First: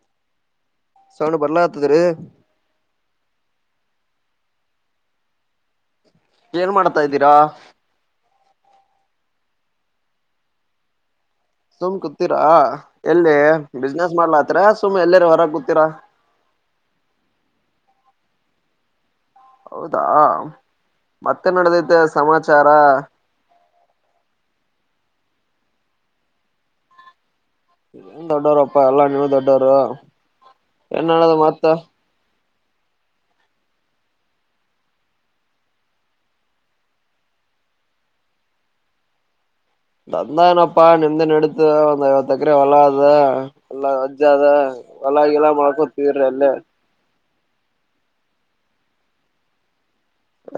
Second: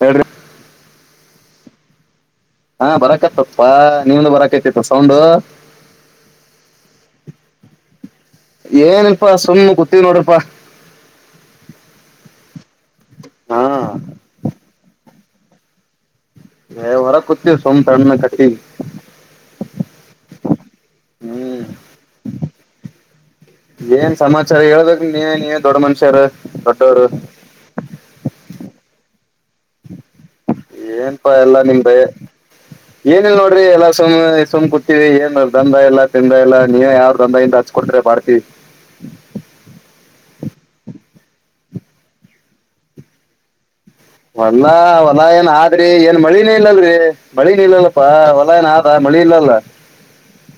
ಹೇಳ್ರ ಸೌಣ ಬರ್ಲಾತದರು ಹಾ ಬರಕತಪ್ಪ ನೀವ್ದ ಬರಕತಿತ್ತು ಸೌಂಡು ಏನ್ ಮಾಡ್ತಾ ಇದ್ದೀರಾ ಏನಪ್ಪಾ ಸುಮ್ನೆ ಕತ್ತೀ ನೋಡಪ್ಪಾ ಸುಮ್ ಕೂತ್ತೀರಾ ಎಲ್ಲಿ ಹಾ ಬಿಸ್ನೆಸ್ ಮಾಡ್ಲತ್ರ ಸುಮ್ನೆ ಎಲ್ಲರ ಹೊರ ಕೂತ್ತೀರಾ ನ ಹೊರ ಕೂತೀವಿ ಸೋಮ ತಣ್ಣ ಕಟ್ಟಿ ಹೌದಾ ಮತ್ತೆ ಹ್ಮ್ ನಡದೈತೆ ಸಮಾಚಾರ ಏನ್ ಸಮಾಚಾರ ಹೇಳ್ಬೇಕ ನೀಏನ್ಏನ್ ದೊಡ್ಡ ಮನುಷ್ಯರು ದೊಡ್ಡವರು ನ್ ದೊಡ್ಡವರಪ್ಪಾ ಎಲ್ಲಾ ನೀವು ದೊಡ್ಡವರು ಏನ್ ಹೇಳದು ಮತ್ತ ಏನಿಲ್ ನೋಡ್ರಿ ಎಲ್ಲ ಸು ಸುಮ್ ಕುೂತಿವಿ ಏನ್ ದಂಧ ಇಲ್ಲ ತಂದ ಇಲ್ಲ ನೀವ ಯಾವ್ ದಂಧ ಇಂದ ಹಚ್ಕೊಟ್ರಿ ಪಾರ್ಕಿ ನಂದಾನನಪ್ಪಾ ನಿಂತ ನೆತ ಒಂದು ಐವತ್ತು ಅಕ್ಕರೆ ವಲದ ಹೊಲ್ಲಾ ಹೊಲಾ ಏನ್ ಆದ್ರಿ ಏನ್ ಮಾಡ್ಕೊತಿದ್ರಿ ಅಲ್ಲೇ ಮಳಿನೇ ಇಲ್ಲದ್ರಿ ಮಳಿನ್ ಇಲ್ಲಲ್ಲಪ್ಪಾ ಹೊಲ ಏನ ಆದ ಮಳಿ ಇಲ್ಲಲ್ಲ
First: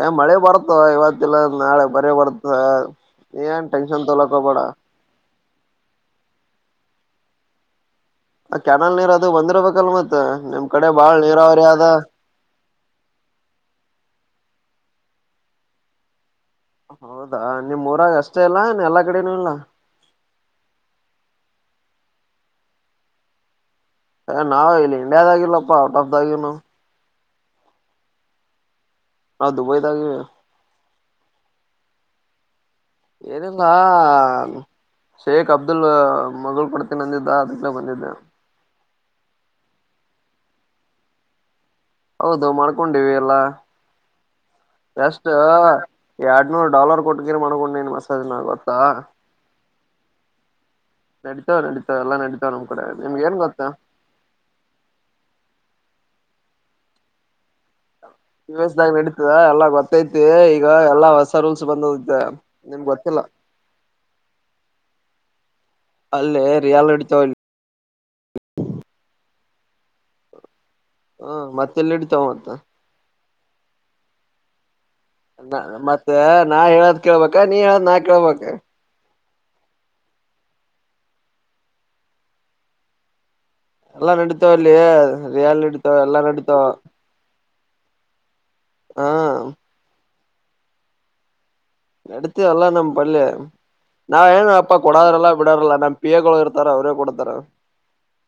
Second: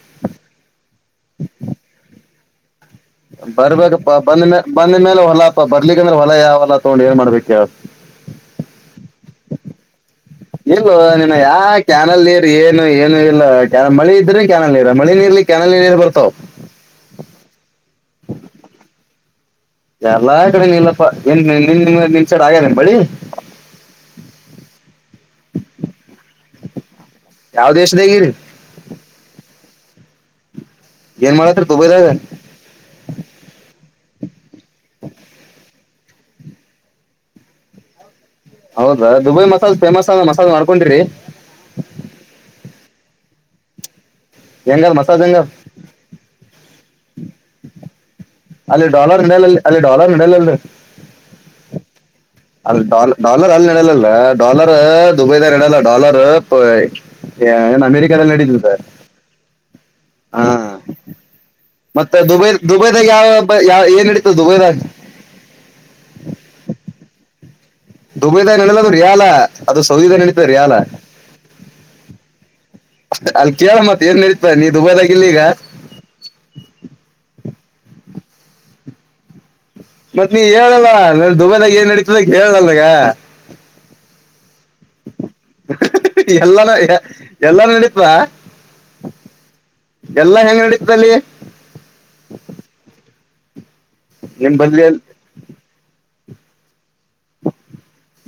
ಏ ಮಳೆ ಬರ್ತ ಇವತ್ತಲ್ಲ ನಾಳೆ ಬರಿ ಬರ್ತ್ತ ಬರ್ಬೇಕಪ್ಪ ಬಂದ ಮ ಬಂದ ಮೇಲೆ ಹೊಲಾ ಬರ್ಲಿಕ್ಕ ಅಂದ್ರೆ ಹೊಲ ಯಾವಲ್ಲ ತಗೊಂಡ ಏನ್ ಮಾಡ್ಬೇಕ ಯ ಆ ಕೆಯಾನಲ್ ನೀರ್ ಅದು ಬಂದಿರ್ಬೇಕಲ್ ಮತ್ತ ಇಲ್ ನೀನ್ನ ಯಾ ಕ್ಯಾನಲ್ ನೀರ್ ಏನು ಏನು ಇಲ್ಲ ಕ್ಯಾನಲ್ ಮಳಿ ಇದ್ರೆ ಕ್ಯಾನಲ್ ನೀರ ಮಳೆ ನೀರ್ಲ್ಲಿ ಕೆಯಾನಲ್ ನೀರು ಬರ್ತಾವ ಹೌದಾ ನಿಮೂರಾಗ ಅಷ್ಟೇ ಇಲ್ಲ ಎಲ್ಲಾ ಕಡನೂ ಇಲ್ಲ ಎಲ್ಲಾ ಕಡೆ ನಿಲ್ಲಪ್ಪನ್ ನಿ ನಿ ನಿನ್ ಚಡೆ ಆಗ್ಯ ನಿ ಬಳಿ ನಾವ್ ಇಲ್ಲಿ ಇಂಡಿಯಾದಾಗಿಲ್ಲಪ್ಪಾ ಔಟ್ ಆಫ್ ದಾಗಿವ್ ನಾವ್ ಯಾವ ದೇಶದಗೈದಿ ಹಾ ದುಬೈದಾಗ ಏನ್ ಮಾಡತೀರಿ ದುಬೈದಾಗ ಏನಿಲ್ಲಾ ಶೇಕ್ ಅಬ್ದುಲ್ ಮಗಳು ಕೋಡ್ತಿನಿ ಅಂದಿದ್ದ ಅದಕ್ಕ ಬಂದಿದ್ದಾ ಹೌದಾ ದುಬೈ ಮಸಾಜ್ ಫೇಮಸ್ ಮಸಾಜ್ ಮಾಡ್ಕೊಂಡಿರಿ ಹೌದು ಮಾಡ್ಕೊಂಡೀವಿ ಎಲ್ಲಾ ಹೆಂಗದ ಮಸಾಜ್ ಎಷ್ಟ ಹೆಂಗ ಎರಡ್ನೂರ ಡಾಲರ್ ಕೊಟ್ಟಗಿರ್ ಮಾಡ್ಕೊಂಡ ನೀನ್ ಮಸಾಜ್ ನ ಗೊತ್ತಾ ಅಲ್ಲಿ ಡಾಲರ್ ನಡೆಯಲ್ಲ ಅಲ್ಲಿ ಡಾಲರ್ ನಡಿಯಲ ಅಲ್ಲಿ ನಡೀತಾವ ನಡೀತಾವ ಎಲ್ಲಾ ನಡೀತಾವ ನಮ್ ಅ ಕಡೆ ನಿಮ್ಗ ಏನ್ ಡಾಲರ್ ಗೊತ್ತಾ ಅಲ್ಲಿ ನಡಲಲ್ಲ ಡಾಲರ್ ದುಬೈದ ನಡಯಲ್ಲ ಡಾ ಡಾಲರ್ ಏನ್ ಅಮೇರಿಕಾದಲ್ಲಿ ಯು ನಡೀತದ ಎಸ್ ದಾಗ ನಡೀತದ ಎಲ್ಲಾ ಗೊತ್ತೈತಿ ಹಾ ಈಗ ಎಲ್ಲಾ ಹೊಸ ರೂಲ್ಸ್ ಬಂದದ ಮತ್ತೆ ದುಬೈ ನಿಮ್ಗ್ ದುಬೈದಾಗ ಗೊತ್ತಿಲ್ಲ ಯಾವ ಯಾವ ಏನ್ ನಡೀತದ ದುಬೈದಾಗ ಹ ಅಲ್ಲೇ ರಿಯಲ್ ಅಡಿತಾವ ಇ ದುಬೈದಾಗ ನಡೆಯೋದು ರಿಯಾಲ ಅದು ಸೌಧೆ ನಡೀತ ರೀ ಅಲ್ಲ ಹ ಮತ್ತೆಲ್ಲ ಇಡತಾವ ಮತ್ತ ಅ ಅಲ್ಲಿ ಕೇಳೋ ಮತ್ ಏನ್ ನಡೀತ ನೀ ದುಬೈದಾಗ ಇಲ್ಲಿ ಈಗ ಮತ್ತೆ ನಾ ಹೇಳೋದ ಕೇಳಬೇಕ ನೀ ಹೇಳದ್ ನಾ ಕೇಳಬೇಕ ಮತ್ತ ನೀ ಹೇಳಲ್ಲ ನೀ ದುಬೈದಾಗ ಏನ್ ನಡೀತದ ಹೇಳಲ್ ಈಗ ಎಲ್ಲಾ ನಡಿತದ ಅಲ್ಲಿಯೇ ರಿಯಲ್ ನಡತ ಎಲ್ಲಾ ನಡಿತಾವ ಎಲ್ಲಾನು ಎಲ್ಲಾ ನಡಿತದ ಹಾ ಎಲ್ಲಾ ಹೆಂಗ್ ನಡೀತಲ್ಲಿ ನಡತೀ ಅಲ್ಲ ನಮ್ಮ್ ಬಲ್ಯ ನಾವ ಏನ ನಿಮ್ ಅಪ್ಪ ಬಲ್ಲಿ ಅಲ್- ಕೊಡವರಲ್ಲಾ ಬಿಡಾವರಲ್ಲಾ ನಮ್ಮ ಪಿಯಗಳು ಇರ್ತಾರ ಅವ್ರೇ ಕೊಡ್ತಾರ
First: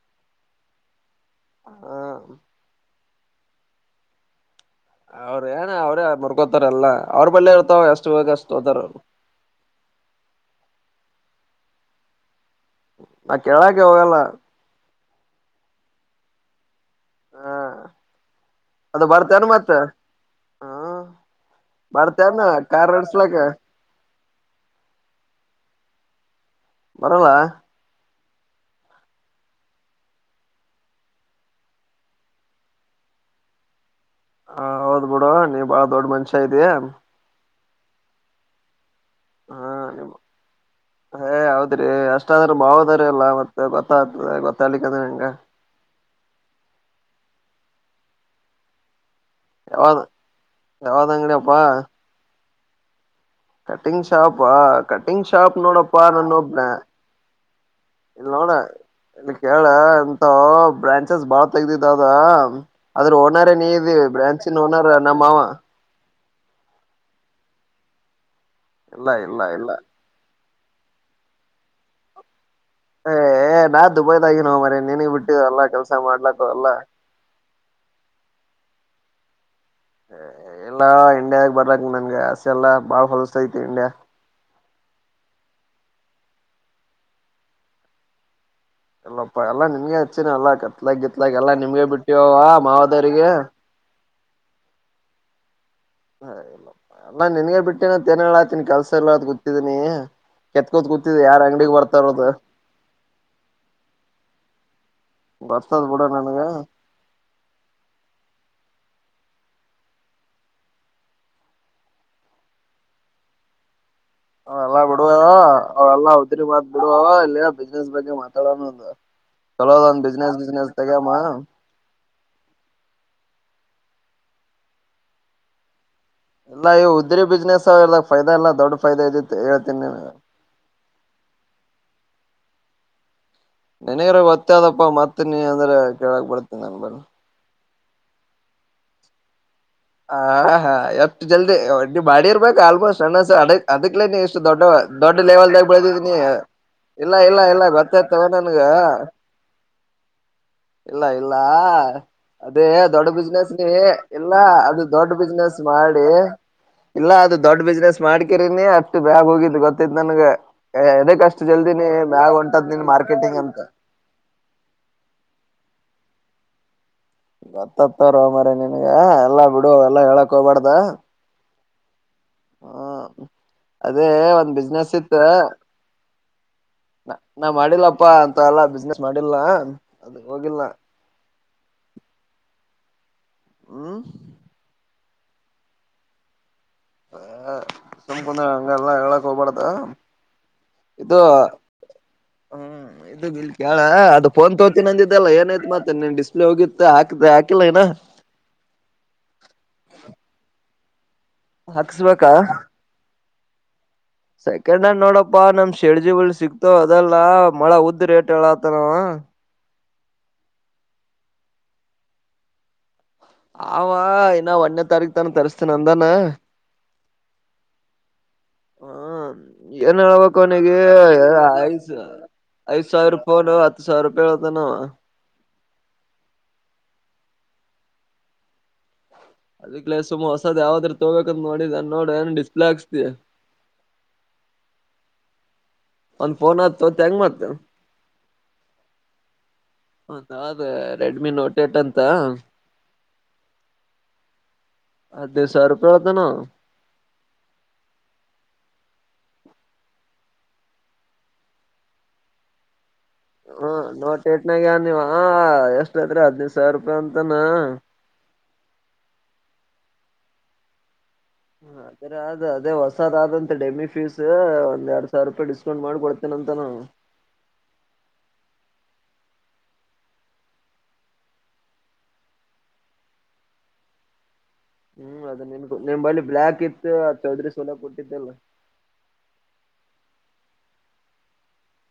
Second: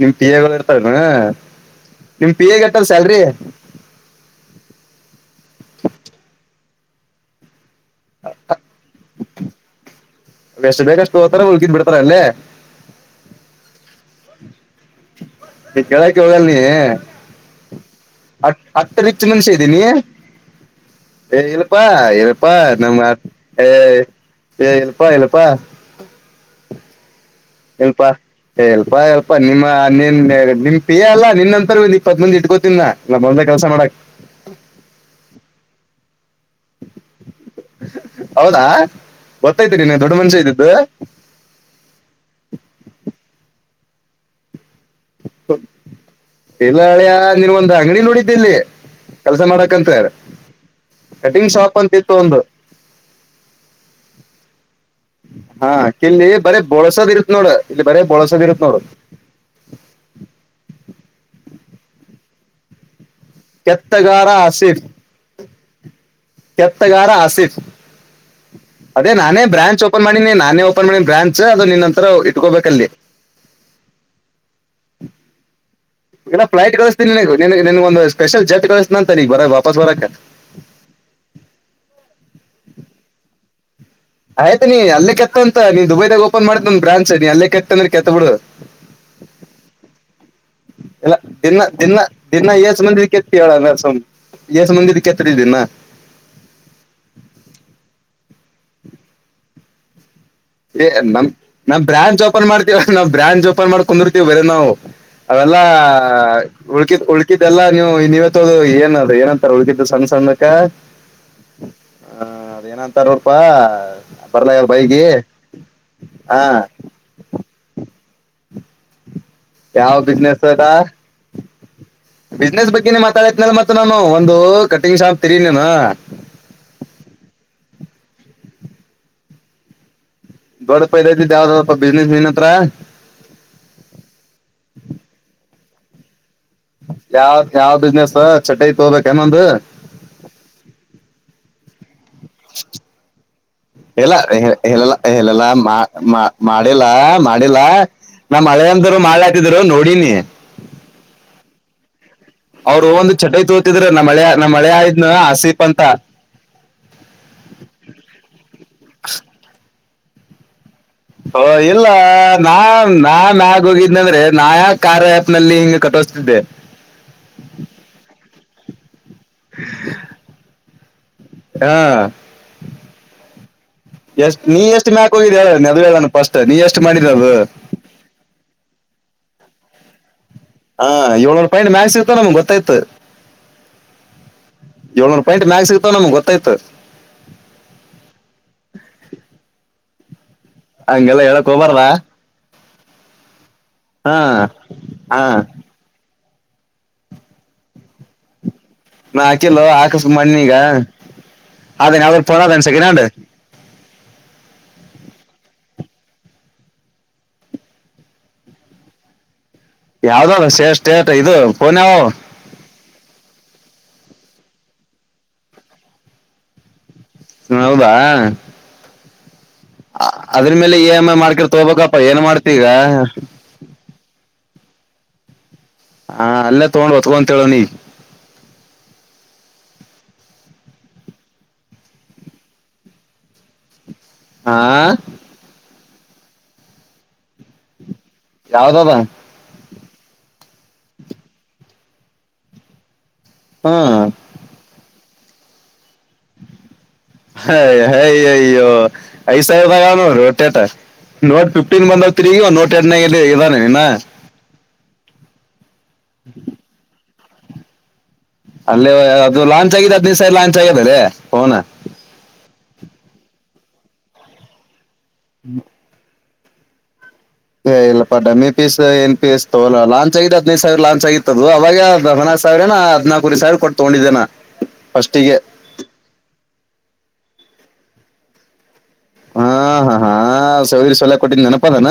ನಿಮ್ ಪಿ ಎ ಇರ್ತನ್ ಹ ನಿಮ್ ಪಿ ಎ ಗೆಟ್ಟ ಅಲ್ಲಿ ಸ್ಯಾಲ್ರಿ ಅವ್ರ ಏನ ಅವ್ರೇ ಮರ್ಕೋತಾರ ಎಲ್ಲಾ ಅವ್ರ ಬಲ್ಲೆ ಇರ್ತಾವ ಎಷ್ಟು ಬೆಕ ಅಷ್ಟ ತೋತಾರ ಅವ್ರು ಎಷ್ಟ್ ಬೇಕಷ್ಟು ತೋತಾರ ಉಳ್ಕಿದ್ ಬಿಡ್ತಾರ ಅಲ್ಲೇ ನಾ ಕೆಳಕ್ಕೆ ಹವೆಲ್ಲಾ ಈ ಕೆಳಕ್ಕ ಹೋಗಲ್ ನೀ ಹಾ ಹ ಹತ್ತು ರೀಚ್ಚ ಮನುಷ್ಯ ಇದ್ದೀನಿ ಹ್ಮ ಏ ಇಲ್ಲಪ್ಪಾ ಬರ್ತೇನ್ ಇಲ್ಲಪ್ಪಾ ಕಾರ್ ನಮ್ ನಡ್ಸ್ಲಕ್ಕ ಏ ಏ ಇಲ್ಲಪ್ಪಾ ಇಲ್ಲಪ್ಪಾ ಬರಲ್ಲಾ ಇಲ್ಪಾ ಇಲ್ಪಾ ನಿಮ್ಮ ನಿನ್ ನಿಮ್ ಪಿಯಾ ಅಲ್ಲಾ ನಿನ್ ಅಂತರ ಇಪ್ಪತ್ ಮಂದಿ ಇಟ್ಕೊತಿನಾ ಕೆಲಸಾ ಮಾಡಕ್ ಹ ಹೌದ್ಬಿಡು ನೀ ಬಾಳ ದೊಡ್ಡ ಮನುಷ್ಯಾ ಇದಿ ಹೌದಾ ಹಾ ಗೊತ್ತೈತಿ ನೀನ್ ನಿಮ್ಮ ದೊಡ್ಡ ಮನುಷ್ಯ ಇದ್ದಿದ್ದು ಏ ಹೌದ್ರಿ ಎಷ್ಟಾದ್ರೂ ಭಾವದ್ರೆಎಲ್ಲ ಮತ್ತೆ ಗೊತ್ತಾಗತದ ಬಿಡ ಗೊತ್ತ್ಲಿಕ್ಕದರ ಹೆಂಗ ಇಲ್ಲ ಅಳಿಯ ನಿನಗ ಒಂದು ಅಂಗಡಿ ನೋಡಿದ್ದೆ ಇಲ್ಲಿ ಕೆಲಸ ಮಾಡಕತ್ ಯಾವ್ದ್ ಯಾವ್ದ್ ಕಟಿಂಗ್ ಶಾಪ್ ಅಂತಿತ್ತು ಒಂದು ಕಟ್ಟಿಂಗ್ ಶಾಪ್ ಕಟ್ಟಿಂಗ್ ಹಾ ಶಾಪ್ನೋಡ ಪ ನ ಇಲ್ಲಿ ನೋಪ ಬರೇ ಬೋಳ್ಸೋದ್ ಇರುತ್ ನೋಡು ಇಲ್ಲಿ ಬರೇ ಬೋಳ್ಸೋದ್ ಇನ್ನೋಡ ಇರುತ್ ನೋಡು ಇಲ್ಲಿ ಕೇಳ ಎಂತ ಬ್ರಾಂಚಸ್ ಬಾಳ ತಗ್ದಿದ್ದ ಅದ್ರ ಓನರ್ ನೀ ಇದ ಕೆತ್ತಗಾರ ಬ್ರಾಂಚನ್ ಆಸೀಫ್ ಓನರ್ ನಮ್ಮ ಮಾವ ಕೆತ್ತಗಾರ ಆಸಿಫ್ ಇಲ್ಲ ಅದೇ ಇಲ್ಲ ನಾನೇ ಇಲ್ಲ ಬ್ರಾಂಚ್ ಓಪನ್ ಮಾಡಿನಿ ನಾನೇ ಓಪನ್ ಮಾಡಿ ಬ್ರಾಂಚ್ ಅದು ನಿನ್ನಂತರ ಇಟ್ಕೋಬೇಕಲ್ಲಿ ಏ ನಾನ್ ದುಬೈದಾಗಿ ಯಾವ ಮಾರಾಯ ನೀನಗ್ ಬಿಟ್ಟು ಎಲ್ಲಾ ಕೆಲ್ಸ ಇಲ್ಲ ಮಾಡ್ಲಕ್ಕ ಎಲ್ಲ ಫ್ಲೈಟ್ ಕಳ್ತನಿಗಗೆನ್ ಒಂದು ಸ್ಪೆಲ್ ಜಟ್ ಕಳ್ತನ ಅಂತ ಬರಬಾ ವಾಪಸ್ ಬರಕ ಎಲ್ಲಾ ಇಂಡಿಯಾಗ ಬರ್ಲಕ್ ನನ್ಗೆ ಆಸೆ ಎಲ್ಲಾ ಬಾಳ್ ಹೊಲಸತೈತಿ ಇಂಡಿಯಾ ಆಯ್ತು ನೀ ಅಲ್ಲ ಕೆತ್ತಂತ ನೀ ದುಬೈದಾಗ ಓಪನ್ ಮಾಡಿದ್ ಒನ್ ಬ್ರಾಂಚ್ ನೀ ಅಲ್ಲ ಕೆತ್ತಂದ್ರೆ ಕೆತ್ತ ಬಿಡು ಎಲ್ಲಪ್ಪ ಎಲ್ಲಾ ನಿಮ್ಗೆ ಹಚ್ಚಿನ ಅಲ್ಲ ಕತ್ಲಗ್ ಇಲ್ಲ ಕಿತ್ಲಾಗ ಎಲ್ಲಾ ದಿನ ನಿಮ್ಗೆ ದಿನ ಬಿಟ್ಟಿವವ ಮಾವದವರಿಗೆ ಎಏಸ ಮುಂದಿದಕ್ಕೆತ್ತ ಇದ್ದೀನ ಹಲ್ಲ ಅಲ್ಲಾ ನಿನ್ಗ ಬಿಟ್ಟೇನ ಆತೀನಿ ಕೆಲ್ಸ ಎಲ್ಲ ಅ ಗೊತ್ತಿದೀನಿ ಕೆತ್ಕೋತ್ ಏ ಕೂತಿದೆ ನಮ್ ಯಾರ್ ಅಂಗಡಿಗ್ ನಾವ್ ಬ್ರಾಂಚ್ ಬರ್ತಾರೋದ ಓಪನ್ ಮಾಡ್ತೀವ ನಾವ್ ಬ್ರಾಂಚ್ ಓಪನ್ ಮಾಡ್ಕೊಂಡಿರ್ತೀವ ಬೇರೆ ನಾವು ಅವೆಲ್ಲಾ ಬರ್ತದ್ ಬಿಡ ನನ್ಗ ಉಳ್ಕಿದ್ ಉಳ್ಕಿದ್ದೆಲ್ಲಾ ನೀವು ಇನ್ವತ್ತ ಏನ ಏನಂತಾರ ಉುಡುಕಿದ್ದ ಸಣ್ಣ ಸಣ್ಣಕ್ಕ ಹ ಅದ ಏನಂತಾರ ಹ್ರಪಾ ಬರ್ಲಲ್ಲ ಬೈಗಿ ಅವಲ್ಲಾ ಹ ಹದ್ರ ಮಾತ್ ಬಿಡುವ ಇಲ್ಲ ಬಿಸ್ನೆಸ್ ಬಗ್ಗೆ ಮಾತಾಡೋಣ ಅಂದ ಯಾವ ಬಿಸ್ನೆಸ್ ಅದಾ ಬಿಸ್ನೆಸ್ ಬಗ್ಗೆ ಮಾತಾಡ ಲೆ ಮತ್ತ ನಾನು ಒಂದು ಕಟಿಂಗ್ ಶಾಪ್ ತೆಗಿ ನೀನು ಇಲ್ಲ ಇವು ಉದ್ರಿ ಬಿಸ್ನೆಸ್ ಎಲ್ಲದ ಫೈದಾ ಇಲ್ಲ ದೊಡ್ ಫೈದಾ ಇದ ಹೇಳ್ತೀನಿ ನೀನಗ ಬ ಪ ದ ಬ ಬಿಜನೆಸ್ ನೀನ ಹತ್ರ ನಿನ್ಗಾರ ಗೋತ್ತ ಅದಪ್ಪಾ ಮತ್ತನಿ ಅಂದ್ರೆ ಕೇಳಕ್ ಬರ್ತನಿ ನನ್ ಬಲೀ ಯಾವ್ ಯಾವ್ ಬಿಸ್ನೆಸ್ ಚಟ್ಟತೋಬೇಕುನ್ನೊಂದು ಹ ಹಾ ಎಷ್ಟು ಜಲ್ದಿ ಒಡ್ ಬಾಡಿ ಇರ್ಬೇಕಕ್ ಆಲ್ಮೋಸ್ಟ್ ಅಣ್ಣಸ ಅಡಕ್ ಅದಕ್ಲೇ ನೀ ಇಷ್ಟು ದೊಡ್ಡ ದೊಡ್ಡ ಲ್ಲಾ ಲೆವೆಲ್ದಾಗ ಬೆಳೆದಿದೀನಿ ಮಾಡಿಲ್ಲಾ ಇಲ್ಲ ಇಲ್ಲ ಮಾಡಿಲ್ಲಾ ಇಲ್ಲ ಗೊತ್ತಾಯ್ತವ ನಾ ನನ್ಗ ಮಳೆ ಅಂತರು ಮಾಡೆ ಹತಿದ್ರು ನೋಡಿ ನೀ ಇಲ್ಲ ಇಲ್ಲ ಅದೇ ಅವ್ರು ದೊಡ್ ಒಂದು ಚಟೈ ಬಿಸ್ನೆಸ್ ನೀ ತೋತಿದ್ರ ನಮ್ಮ ಮಳೆ ಎಲ್ಲ ನಮ್ಮ ಮಳೆ ಆಯ್ನ ದೊಡ್ಡ ಬಿಸ್ನೆಸ್ ಆಸೀಫ್ ಅಂತ ಮಾಡಿ ಇಲ್ಲ ಅದು ದೊಡ್ ಬಿಸ್ನೆಸ್ ಮಾಡ್ಕರನಿ ಅಷ್ಟು ಬ್ಯಾಗ ಹೋಗಿದ್ದು ಇವತ್ತದು ನನ್ಗೆ ಹ ಇಲ್ಲ ನಾ ನಿನ್ ನಾಾನನ್ ಅಂತ ಆಗ ಹೋಗಿದನಂದ್ರೆ ನಾ ಯಾಕ ಕಾರ್ಯಾಯಪ್ನಲ್ಲಿ ಹಿಂಗ ಕಟ್ಟೋಸ್ತ ಬ ಗೊತ್ತಾತರೋ ಮಾರಾಯ ನಿನಗ ಎಲ್ಲಾ ಬಿಡು ಎಲ್ಲಾ ಹೇಳಕ್ ಹೋಗ್ಬಾರ್ದ ಹಾ ಹ್ಮ ಅದೇ ಎಷ್ಟ್ ಒಂದ್ ನೀ ಎಷ್ಟ್ ಬಿಸ್ನೆೆಸ್ ಮ್ಯಾಕ್ ಇತ್ತು ಹೋಗಿದ್ ಹೇಳ ಅದು ಹೇಳಣ ಫಸ್ಟ್ ನೀ ಎಷ್ಟ್ ಮಾಡಿದ ಅದು ನಾ ಮಾಡಿಲ್ಲಪ್ಪಾ ಅಂತ ಎಲ್ಲಾ ಬಿಸ್ನೆಸ್ ಮಾಡಿಲ್ಲ ಅ ಹಾ ಏಳ್ನೂರ ಪಾಯಂಟ್ ಮ್ಯಾಕ್ ಸಿಗ್ತ ನಮ್ಗ್ ಗೊತ್ತಾಯ್ತ್ತು ಹ್ಮ ಏಳ್ನೂ ಪಾಯಿಂಟ್ ಮ್ಯಾ ಸಿಗೋ ನಮ್ ಗೊತ್ತಾಯ್ ಹ ಸಪಂದ ಅಂಗ ಎಲ್ಲ ಎಲ್ಲ ಕೊಪಾಡದ ಹಂಗೆಲ್ಲ ಹೇಳಕ್ ಹೋಬಾರ್ದ ಹ್ಮ್ ಇದ್ದ ಇಲ್ ಕೇಳಾ ಅದು ಫೋನ್ ತಾಹೋತಿನ್ ಹಾ ಅಂದಿದ್ದಲ್ಲ ಏನೈತ್ ಮಾತೇನೆ ನಿನ್ ಡಿಸ್ ಹೋಗಿತ್ತ ಹಾಕ್ದೆ ಹಾಕಿಲ್ಲಏನಾ ನ ಅಕಿಲೊ ಹಾಕುಸ್ ಮಣ್ಣಿಗ ಅದೆನ್ ಯಾವ್ ಹಾಕ್ಸ್ಬೇಕಾ ಪೋನದು ಸೆಕೆಂಡ್ ಹಂಡ್ ಅನಿಂಟೆಲಿಜಬಲ್ ಸೆಕೆಂಡ್ ಹಂಡ್ ನೋಡಪ್ಪಾ ನಮ್ ಶೆಡ್ಜಿಗಳ್ ಸಿಕ್ತೋ ಅದೆಲ್ಲಾ ಮಳ ಉದ್ದ ರೇಟ್ ಹೇಳತ ನವ ಯಾವ್ದಲ್ಲ ಶೇ ಷ್ಟೇಟ್ ಇದು ಪೋನ್ ಯವವು ಆವ ಇನ್ನ ಒಂದನೇ ತಾರೀಖ ತಾನ ತರಿಸ್ತೇನ ಅಂದಾನ ಹು ಹೌದಾ ಹ್ಮ್ ಏನ್ ಹೇಳ್ಬೇಕು ಅದ್ರ ಮೇಲೆ ಇ ಎಮ್ ಐ ಮಾಡ್ಕಿರ್ ತಗೋಬೇಕಪ್ಪಾ ಏನ್ ಮಾಡ್ ಐದು ಸಾವಿರ ಫೋನು ಹತ್ತು ಸಾವಿರ ರೂಪಾಯಿ ಹೇಳ್ತನವ ಹಾ ಅಲ್ಲೇ ತಗೊಂಡ್ ತಗೋಂತಹೇಳವ್ ನೀ ಅದಲ ಸುಮ ಹೊಸದ್ ಯಾವಾದ್ರೂ ತಗೋಬೇಕಂತ ನೋದ್ದ ನೋಡ ಏನ ಡಿಸ್ಪ್ ಆಗ್ಸ್ ಆ ಒಂದ್ ಫೋನ್ ಆತತ್ ಹೆಂಗ್ ಮಾಡ್ತ ಯಾವ್ದದ ಅಂತ ಅದ ರೆಡ್ಮಿ ನೋಟ್ ಏಟ್ ಅಂತ ಹ್ಮ ಅಧೆ ಸಾವ ರೂಪಿ ಒದಾನ ಹ ಹಯ ಅಯ್ಯೋ ಯಸಹದಾಗ ನೋಟೇಟ ನೋಟ್ ಫಿಫ್ಟೀನ್ ಬಂದ್ತ್ರಿಗ ನೋಟ್ ಎ ಹ್ಮ ನೋಡಿ ಎಟ್ನಾಗ ನೀವ ಎಷ್ಟ ಐತ್ರಿ ಹದನೈದು ಸಾವಿರ ರೂಪಾಯಿ ಅಂತ ರಾನ ಅಲ್ಲೇ ಅದು ಲಾಂಚ್ ಆಗಿದೆ ಹದನೈದ ಸಾರಿ ಲಾಂಚ್ ಆಗ್ಯದ ಅದೇ ಹ ಅದ್ರ ಅದು ಅದೇ ಹೊಸಾದ ಆದಂತ ಡೆಮಿ ಫೀಸ್ ಒಂದ್ ಎರಡ್ ಸಾವಿರ ರೂಪಾಯಿ ಡಿಸಕೌಂಟ್ ಮಾಡಿ ಕೊಡ್ತ ನಂತನ ಏ ಇಲ್ಲಪ್ಪಾ ಡಮ್ಮಿ ಪೀಸ್ ಏನ್ ಪೀಸ್ ತೋ ಲಾಂಚ್ ಆಗಿದ್ದ ಹದಿನೈದು ಸಾವಿರ ಲಾಂಚ್ ಆಗಿತ್ತದದು ಅವಾಗ ಸಾವಿರನಾ ಹದ್ಲ್ಕೂ ವರಿ ಸಾವಿರ ಕೊಟ್ಟ್ ತಗೊಂಡಿದ್ದೇನಾ ಹ್ಮ್ ಅದ ನಿಮ ನಿಮ ಬಳಿ ಬ್ಲ್ಯಾಕ್ ಇತ್ತು ಚೌದರಿ ಸೋಲ ಕೊಟ್ಟಿದ್ದಲ್ಲ ಹಾ ಹಾ ಹಾ ಸದಿ ಸಲ ಕೊಟ್ಟಿದ ನೆನಪ ಅಾನ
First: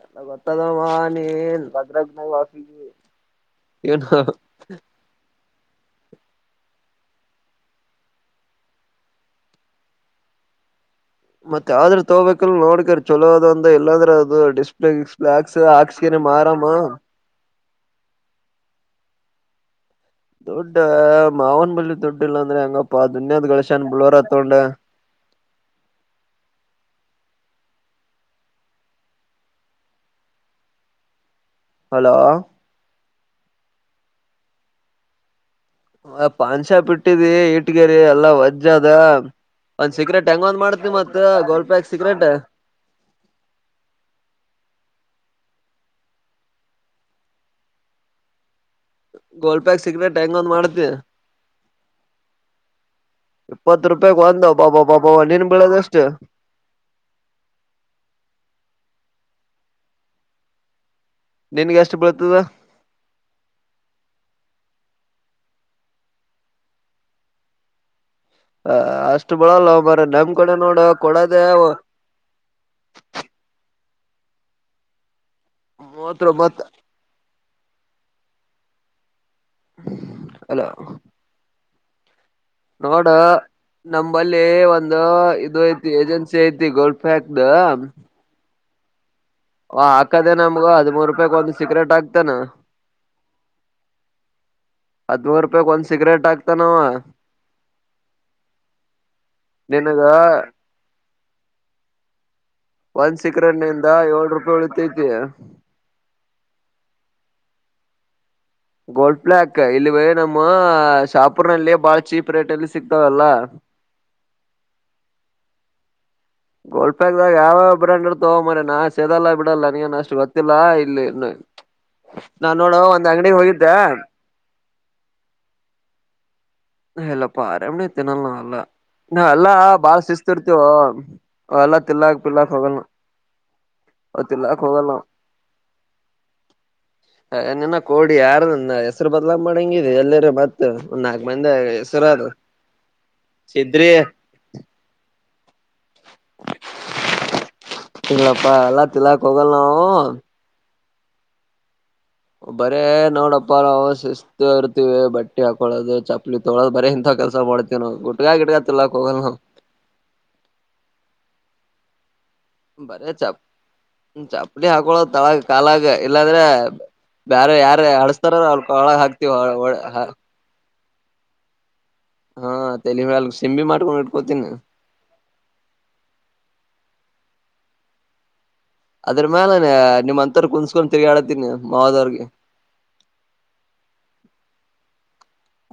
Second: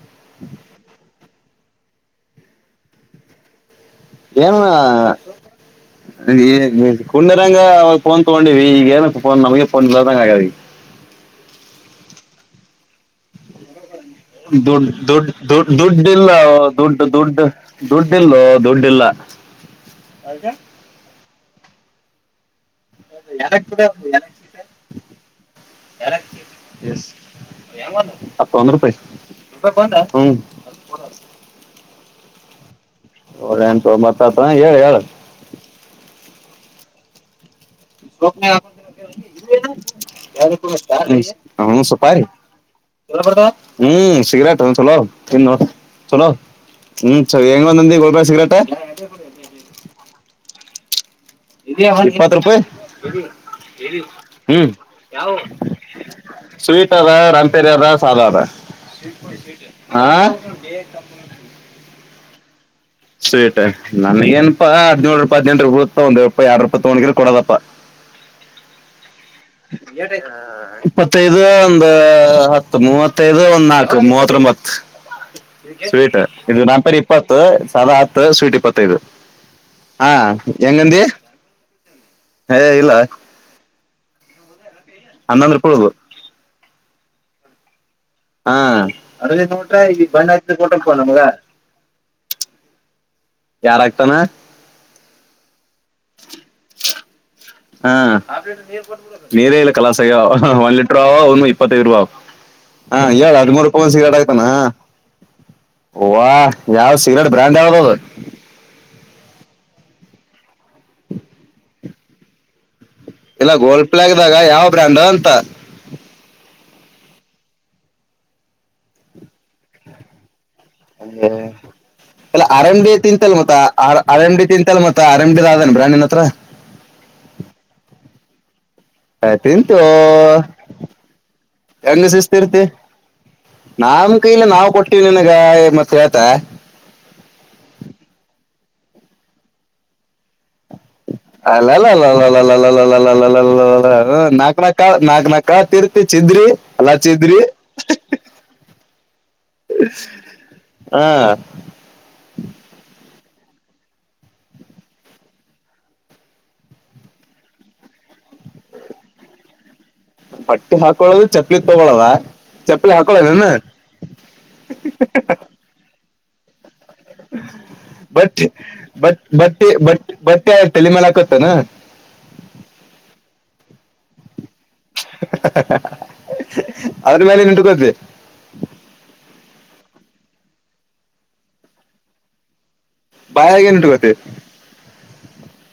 ಎಲ್ಲ ಗೊತ್ತವಾ ನೀನ್ ಭದ್ರಗ್ನ ವಾಸ ಏನ್ವಾ ಕುಂಡರಂಗ ಅವಾಗ ಫೋನ್ ತೊಗೊಂಡಿವವಿ ಈಗ ಏನ ಫೋನ್ ನಮಗೆ ಫೋನ್ ಇಲ್ಲದಂಗ ಆಗೇತಿ ಹ ಮತ್ತ ಆದ್ರ ತಗೋಬೇಕಲ್ ನೋಡ್ಕರಿ ಚೊಲೋದ ಒಂದ ಇಲ್ಲಾಂದ್ರೆ ಅದು ದುಡ್ ಡಿಸ್ಪ್ಲೇ ದುಡ್ ಗಿಸ್ಪ್ಲೇ ಹಾಕ್ಸ ದುಡ್ ಹಾಕ್ಸ್ಕೇನೆ ಇಲ್ಲ ಮಾರಮ್ಮ ದುಡ್ಡು ದುಡ್ಡು ದುಡ್ಡಿಲೋ ದುಡ್ಡಿಲ್ಲ ದುಡ್ಡ ಮಾವನ ಬಳ್ಳಿ ದುಡ್ಡ ಇಲ್ಲಾ ಅಂದ್ರೆ ಹೆಂಗಪ್ಪ ಅದುನ್ಯದ ಕಳಶಾನ್ ಬಳ್ಳೋರಾತ್ತೊಂಡ ಹ ಒಂದ ರೂಪಾಯಿ ಹ ಹಲೋ ಎಂತ ಮತ್ತತ ಹೇಳಿ ಹೇಳ ಆ ಪಾನ್ ಶಾಪ್ ಇಟ್ಟಿದಿ ಇಟ್ಟಕೆದ ಎಲ್ಲಾ ವಜ್ಜ ಅದ ಒಂದ್ ಸೀಕ್ರೆಟ್ ಹೆಂಗ ಒಂದ್ ಮಾಡ್ತ ಮತ್ ಗೋಲ್ಪ್ಯಾಕ್ ಸೀಕ್ರೆಟ್ ಯಾವಾಗ ಬರ್ತಾವ ಹ್ಮ್ ಸಿಗರೇಟ್ ನಾ ಚಲೋವ ಇನ್ ನೋ ಚಲೋ ಹ್ಮ್ ಚಲ ಹೆಂಗ ಬಂದ ಗೋಲ್ಬ ಸಿಗ್ರೇಟ ಗೋಲ್ಪ್ಯಾಕ್ ಸಿಗ್ರೆಟ್ ಹೆಂಗ ಒಂದ್ ಮಾಡತಿ ಇಪ್ಪತ್ ರೂಪಾಯಿ ಇಪ್ಪತ್ ರೂಪಾಯಕ್ ಒಂದ್ ಹ್ಮ ಒಬ್ಬಬ್ಬಬ್ಬ ನಿನ್ ಬೀಳದ ಎಷ್ಟು [unintelligible] ಸ್ವೀಟ್ ರ ರಂಪೇರಿ ಅರ ಸಾದಾ ಅದ ಹ ನಿನ್ಗೆ ಅಷ್ಟು ಬೆಳ್ತದ ಸ್ವೀಟ್ ನನಗ ಏನಾ ಪಾ ಹದಿನೇಳು ರೂಪಾಯ ಹದಿನಂಟ ರೂಪಾಯಿ ಬೀಳುತ್ತ ಒಂದು ರೂಪಾಯಿರ ಎಡ ರೂಪಾಯಿ ತಗೊಂಡ ಕೊಡದಪ್ಪಾ ಹ ಅ ಅಷ್ಟು ಬೀಳಲ್ಲ ಮಾರಾಯ ನಮ್ ಕಡೆ ನೋಡ ಇಪ್ಪತ್ತೈದು ಕೊಡೋದೆ ಒಂದು ಹತ್ತ ಮೂವತ್ತೈದು ಒಂದ್ ನಾಲ್ಕು ಮೂವತ್ತೊಂಬತ್ ಸ್ವೀಟ್ ಇದು ಮೂವತ್ತೊಂಬತ್ ನನ್ಪರಿ ಇಪ್ಪತ್ತು ಹತ್ತು ಸದಾ ಹತ್ತು ಸ್ವೀಟ್ ಇಪ್ಪತ್ತೈದು ಹಾ ಅಲ್ಲ ಹೆಂಗಂದಿ ಏ ಇಲ್ಲ ನೋಡ ನಂಬಲ್ಲಿ ಒಂದು ಹನ್ನೊಂದು ಇದು ರೂಪಾಯಿ ಉಳ್ದು ಐತಿ ಏಜೆನ್ಸಿ ಐತಿ ಗೋಲ್ ಕ್ದ ಹಾ ಓ ಹಾಕದೆೇ ನಮ್ಗ ಹದಿಮೂರು ರೂಪಾಯಕ್ ಒಂದ್ ಸಿಗ್ರೇಟ್ ಹಾಕ್ತನಾ ಯಾರಾಗ್ತಾನ ಹದಮೂರು ರೂಪಾಯಕ್ ಒಂದ್ ಸಿಗರೇಟ್ ಹಾಕ್ತಾನವ್ ಗ ಹಾ ನೀರೇ ಇಲ್ಲ ನಿನಗ ಕಲಾಸಗ್ಯೋ ಒ ಲ ಒ ಇಪ್ಪತ್ತೈಐದು ರೂಪಯ ಹಾ ಒಂದ್ ಏಳ್ ಹದಿಮೂರು ರೂಪಾಯಿ ಸಿಕ್ರನಿಂದ ಒಂದ ಸಿಗ್ರೇಟ್ ಏಳ್ ಆಯತಾನ ರೂಪಾಯಿ ಉಳಿತೈತಿ ಓ ಯಾವ್ ಸಿಗ್ರಟ್ ಬ್ರ್ಯಾಂಡ್ ಯಾವ್ದದು ಗೋಲ್ಡ್ ಪ್ಲ್ಯಾಕ್ ಇಲ್ಲಿ ನಮ್ಮ ಶಾಪುರ್ ನಲ್ಲಿ ಬಾಳ ಚೀಪ್ ರೇಟ್ ಅಲ್ಲಿ ಸಿ ಇಲ್ಲ ಗೋಲ್ಪಲ್ಗ್ದಾಗ ಯಾವ ಬ್ರ್ಯಾಂಡ್ ಅಂತ ಗೋಲ್ಪ್ಯಾಕ್ದಾಗ ಯಾವ ಯಾವ ಬ್ರಾಂಡ್ರು ಇರತಾವ ಮಾರಾಯ ನಾ ಸೇದೆಲ್ಲ ಬಿಡಲ್ಲ ನನ್ಗನ್ ಅಷ್ಟು ಗೊ ಅಂದರೆ ಅಲ್ಲ ನಾನ್ ಆರ್ ನೋಡು ಎಮ್ ಡಿ ಒಂದ್ ಅಂಗಡಿಗೆ ತಿಂತಲ್ ಮತ್ತ ಹೋಗಿದ್ದೆ ಆರ್ ಎಮ್ ಡಿ ತಿಂತಲ್ ಮತ್ತ ಆರ್ ಎಮ್ ಡಿ ಅದೇನ ಬ್ರಾಂಡ್ ನಿನ್ ಹತ್ರ ಹಲ್ಲಪ್ಪ ಆರ್ ಎಮ್ ಡಿ ತಿನ್ನಲ್ಲ ನಾವ್ ಎಲ್ಲ ನಾ ಏ, ಎಲ್ಲಾ ತಿಂತು ಬಾಳ ಶಿಸ್ತಿ ಇರ್ತಿವ ಅವ ಎಲ್ಲಾ ತಿಲ್ಲಾಕ್ ಪಿಲ್ಲಕ ಹೋಗಲ ನನ್ ಕೈಲ ನಾವ್ ಕೊಟ್ಟಿವವಿನ್ಗ ಮತ್ ಹೇಳ್ತ ಏ ನಿನ್ನ ಕೋಡಿ ಯಾರ್ದನ ಹೆಸರು ಬದಲಾಮ್ ಮಾಡಂಗಿದ ಎಲ್ಲರ ಮತ್ ನಾಕ್ ಮಂದಿ ಹೆಸರ ಅದು ಅಲಲಲಲಲ ಸಿದ್ರಿ ಹ್ಮ್ ನಾಕ್ ನಾಕ್ ಕಾಳ ನಾಕ್ ನಾಕ್. ಕಾಳ್ ತಿರ್ತಿ ಚಿದ್ರಿ ಅಲ್ಲಾ ಚಿದ್ರಿ. ಇಲ್ಲಪ್ಪಾ ಎಲ್ಲಾ ತಿಲ್ಲಾಕ್ ಹೋಗಲ್ ನವು ಹಾ ಬರೇ ನೋಡಪ್ಪ ನಾವು ಶಿಸ್ತು ಇರ್ತೀವಿ ಬಟ್ಟೆ ಹಾಕೊಳದು ಚಪ್ಪಲಿ ತಗಳೋದು ಬರೆ ಇಂತ ಕೆಲ್ಸ ಮಾಡ್ತೀವಿ ನಾವು ಗುಟ್ಗ ಗಿಟ್ಕ ತಿಲ್ಲಕ್ ಹೋಗಲ್ ನಾವ್. ಬಟ್ಟಿ ಹಾಕೊಳದು ಚಪ್ಲಿ ತಗೊಳದ. ಚಪ್ಲಿ ಬರೇ ಚಪ್ ಹಾಕೊಳ್ಳೋದೇನ ಚಪ್ಲಿ ಹಾಕಳೋದ ತಳಗ ಕಾಲಾಗ ಇಲ್ಲಂದ್ರ ಬ್ಯಾರೆ ಯಾರೆ ಅಡಸ್ತಾರ ಬಟ್ ಅವರ್ ಕೊಳ್ಳಗ ಹಾಕ್ತಿವಿ ಒಳ ಒಳ ಹ್. ತಲಿಮ್ಯಲ್ ಹಾಕೋತೆನ್. ಹಾ ತೆಲಿ ಮ್ಯಾಲ ಸಿಂಬಿ ಮಾಡ್ಕೊಂಡ್ ಇಟ್ಕೋತಿನಿ. ಅದ್ರ ಮ್ಯಾಲ ಎನ್ ಇಟಕೋತಿ. ಅದರ್ ಮ್ಯಾಲ ನ್ಯಾ ನಿಮ್ ಹಂತೋರ್ ಕುನ್ಸ್ಕೊಂಡ್ ತಿರಗಾಡತಿನಿ ಮಾವದೇವ್ರಿಗಿ. ಬಾಯಗ್ ಎನ್ ಇಟಕೋತಿ.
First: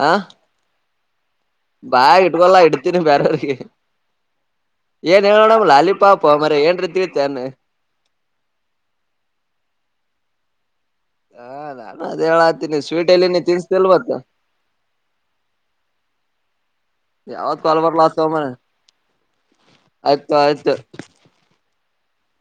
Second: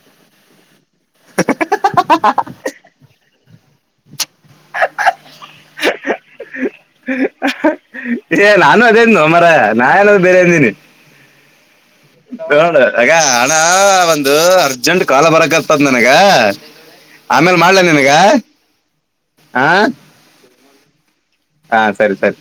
ಆ ಬಾಯಾಗ ಇಟ್ಕೊಲ್ಲಾ ಇಡ್ತೀನಿ ಬ್ಯಾರೆಅವರಿಗಿ. ಏನ್ ಹೇಳನೊಡಮಿ ಲಾಲಿ ಪಾಪೊ ಮಾರಾಯ ಏನ್ರ ತಿಳಿತೆನ್. ಏ ನಾನು ಅದೆ ಅಂದೊ ಮಾರಾಯ ನಾ ಎಲ್ ಬೇರೆ ಅಂದಿನಿ. ಹ ನಾನು ಅದೇ ಹೇಳಾತೀನಿ ನೋಡು ಸ್ವೀಟ್ ಅಗ ಎಲ್ಲಿ ನೀ ಅಣ ತಿನ್ಸ್ತಿಲ್ ಮತ್ತ ಒಂದು ಅರ್ಜೆಂಟ್ ಕಾಲ ಬರಕತದ ನನ್ ಗ ಆಮ್ಯಾಲ ಯಾವತ್ ಮಾಡ್ಲ ಕಾಲ್ ನಿನಗ ಬರ್ಲಾತವ ಹ. ಐತೊ ಹಾ ಸರಿ ಸರಿ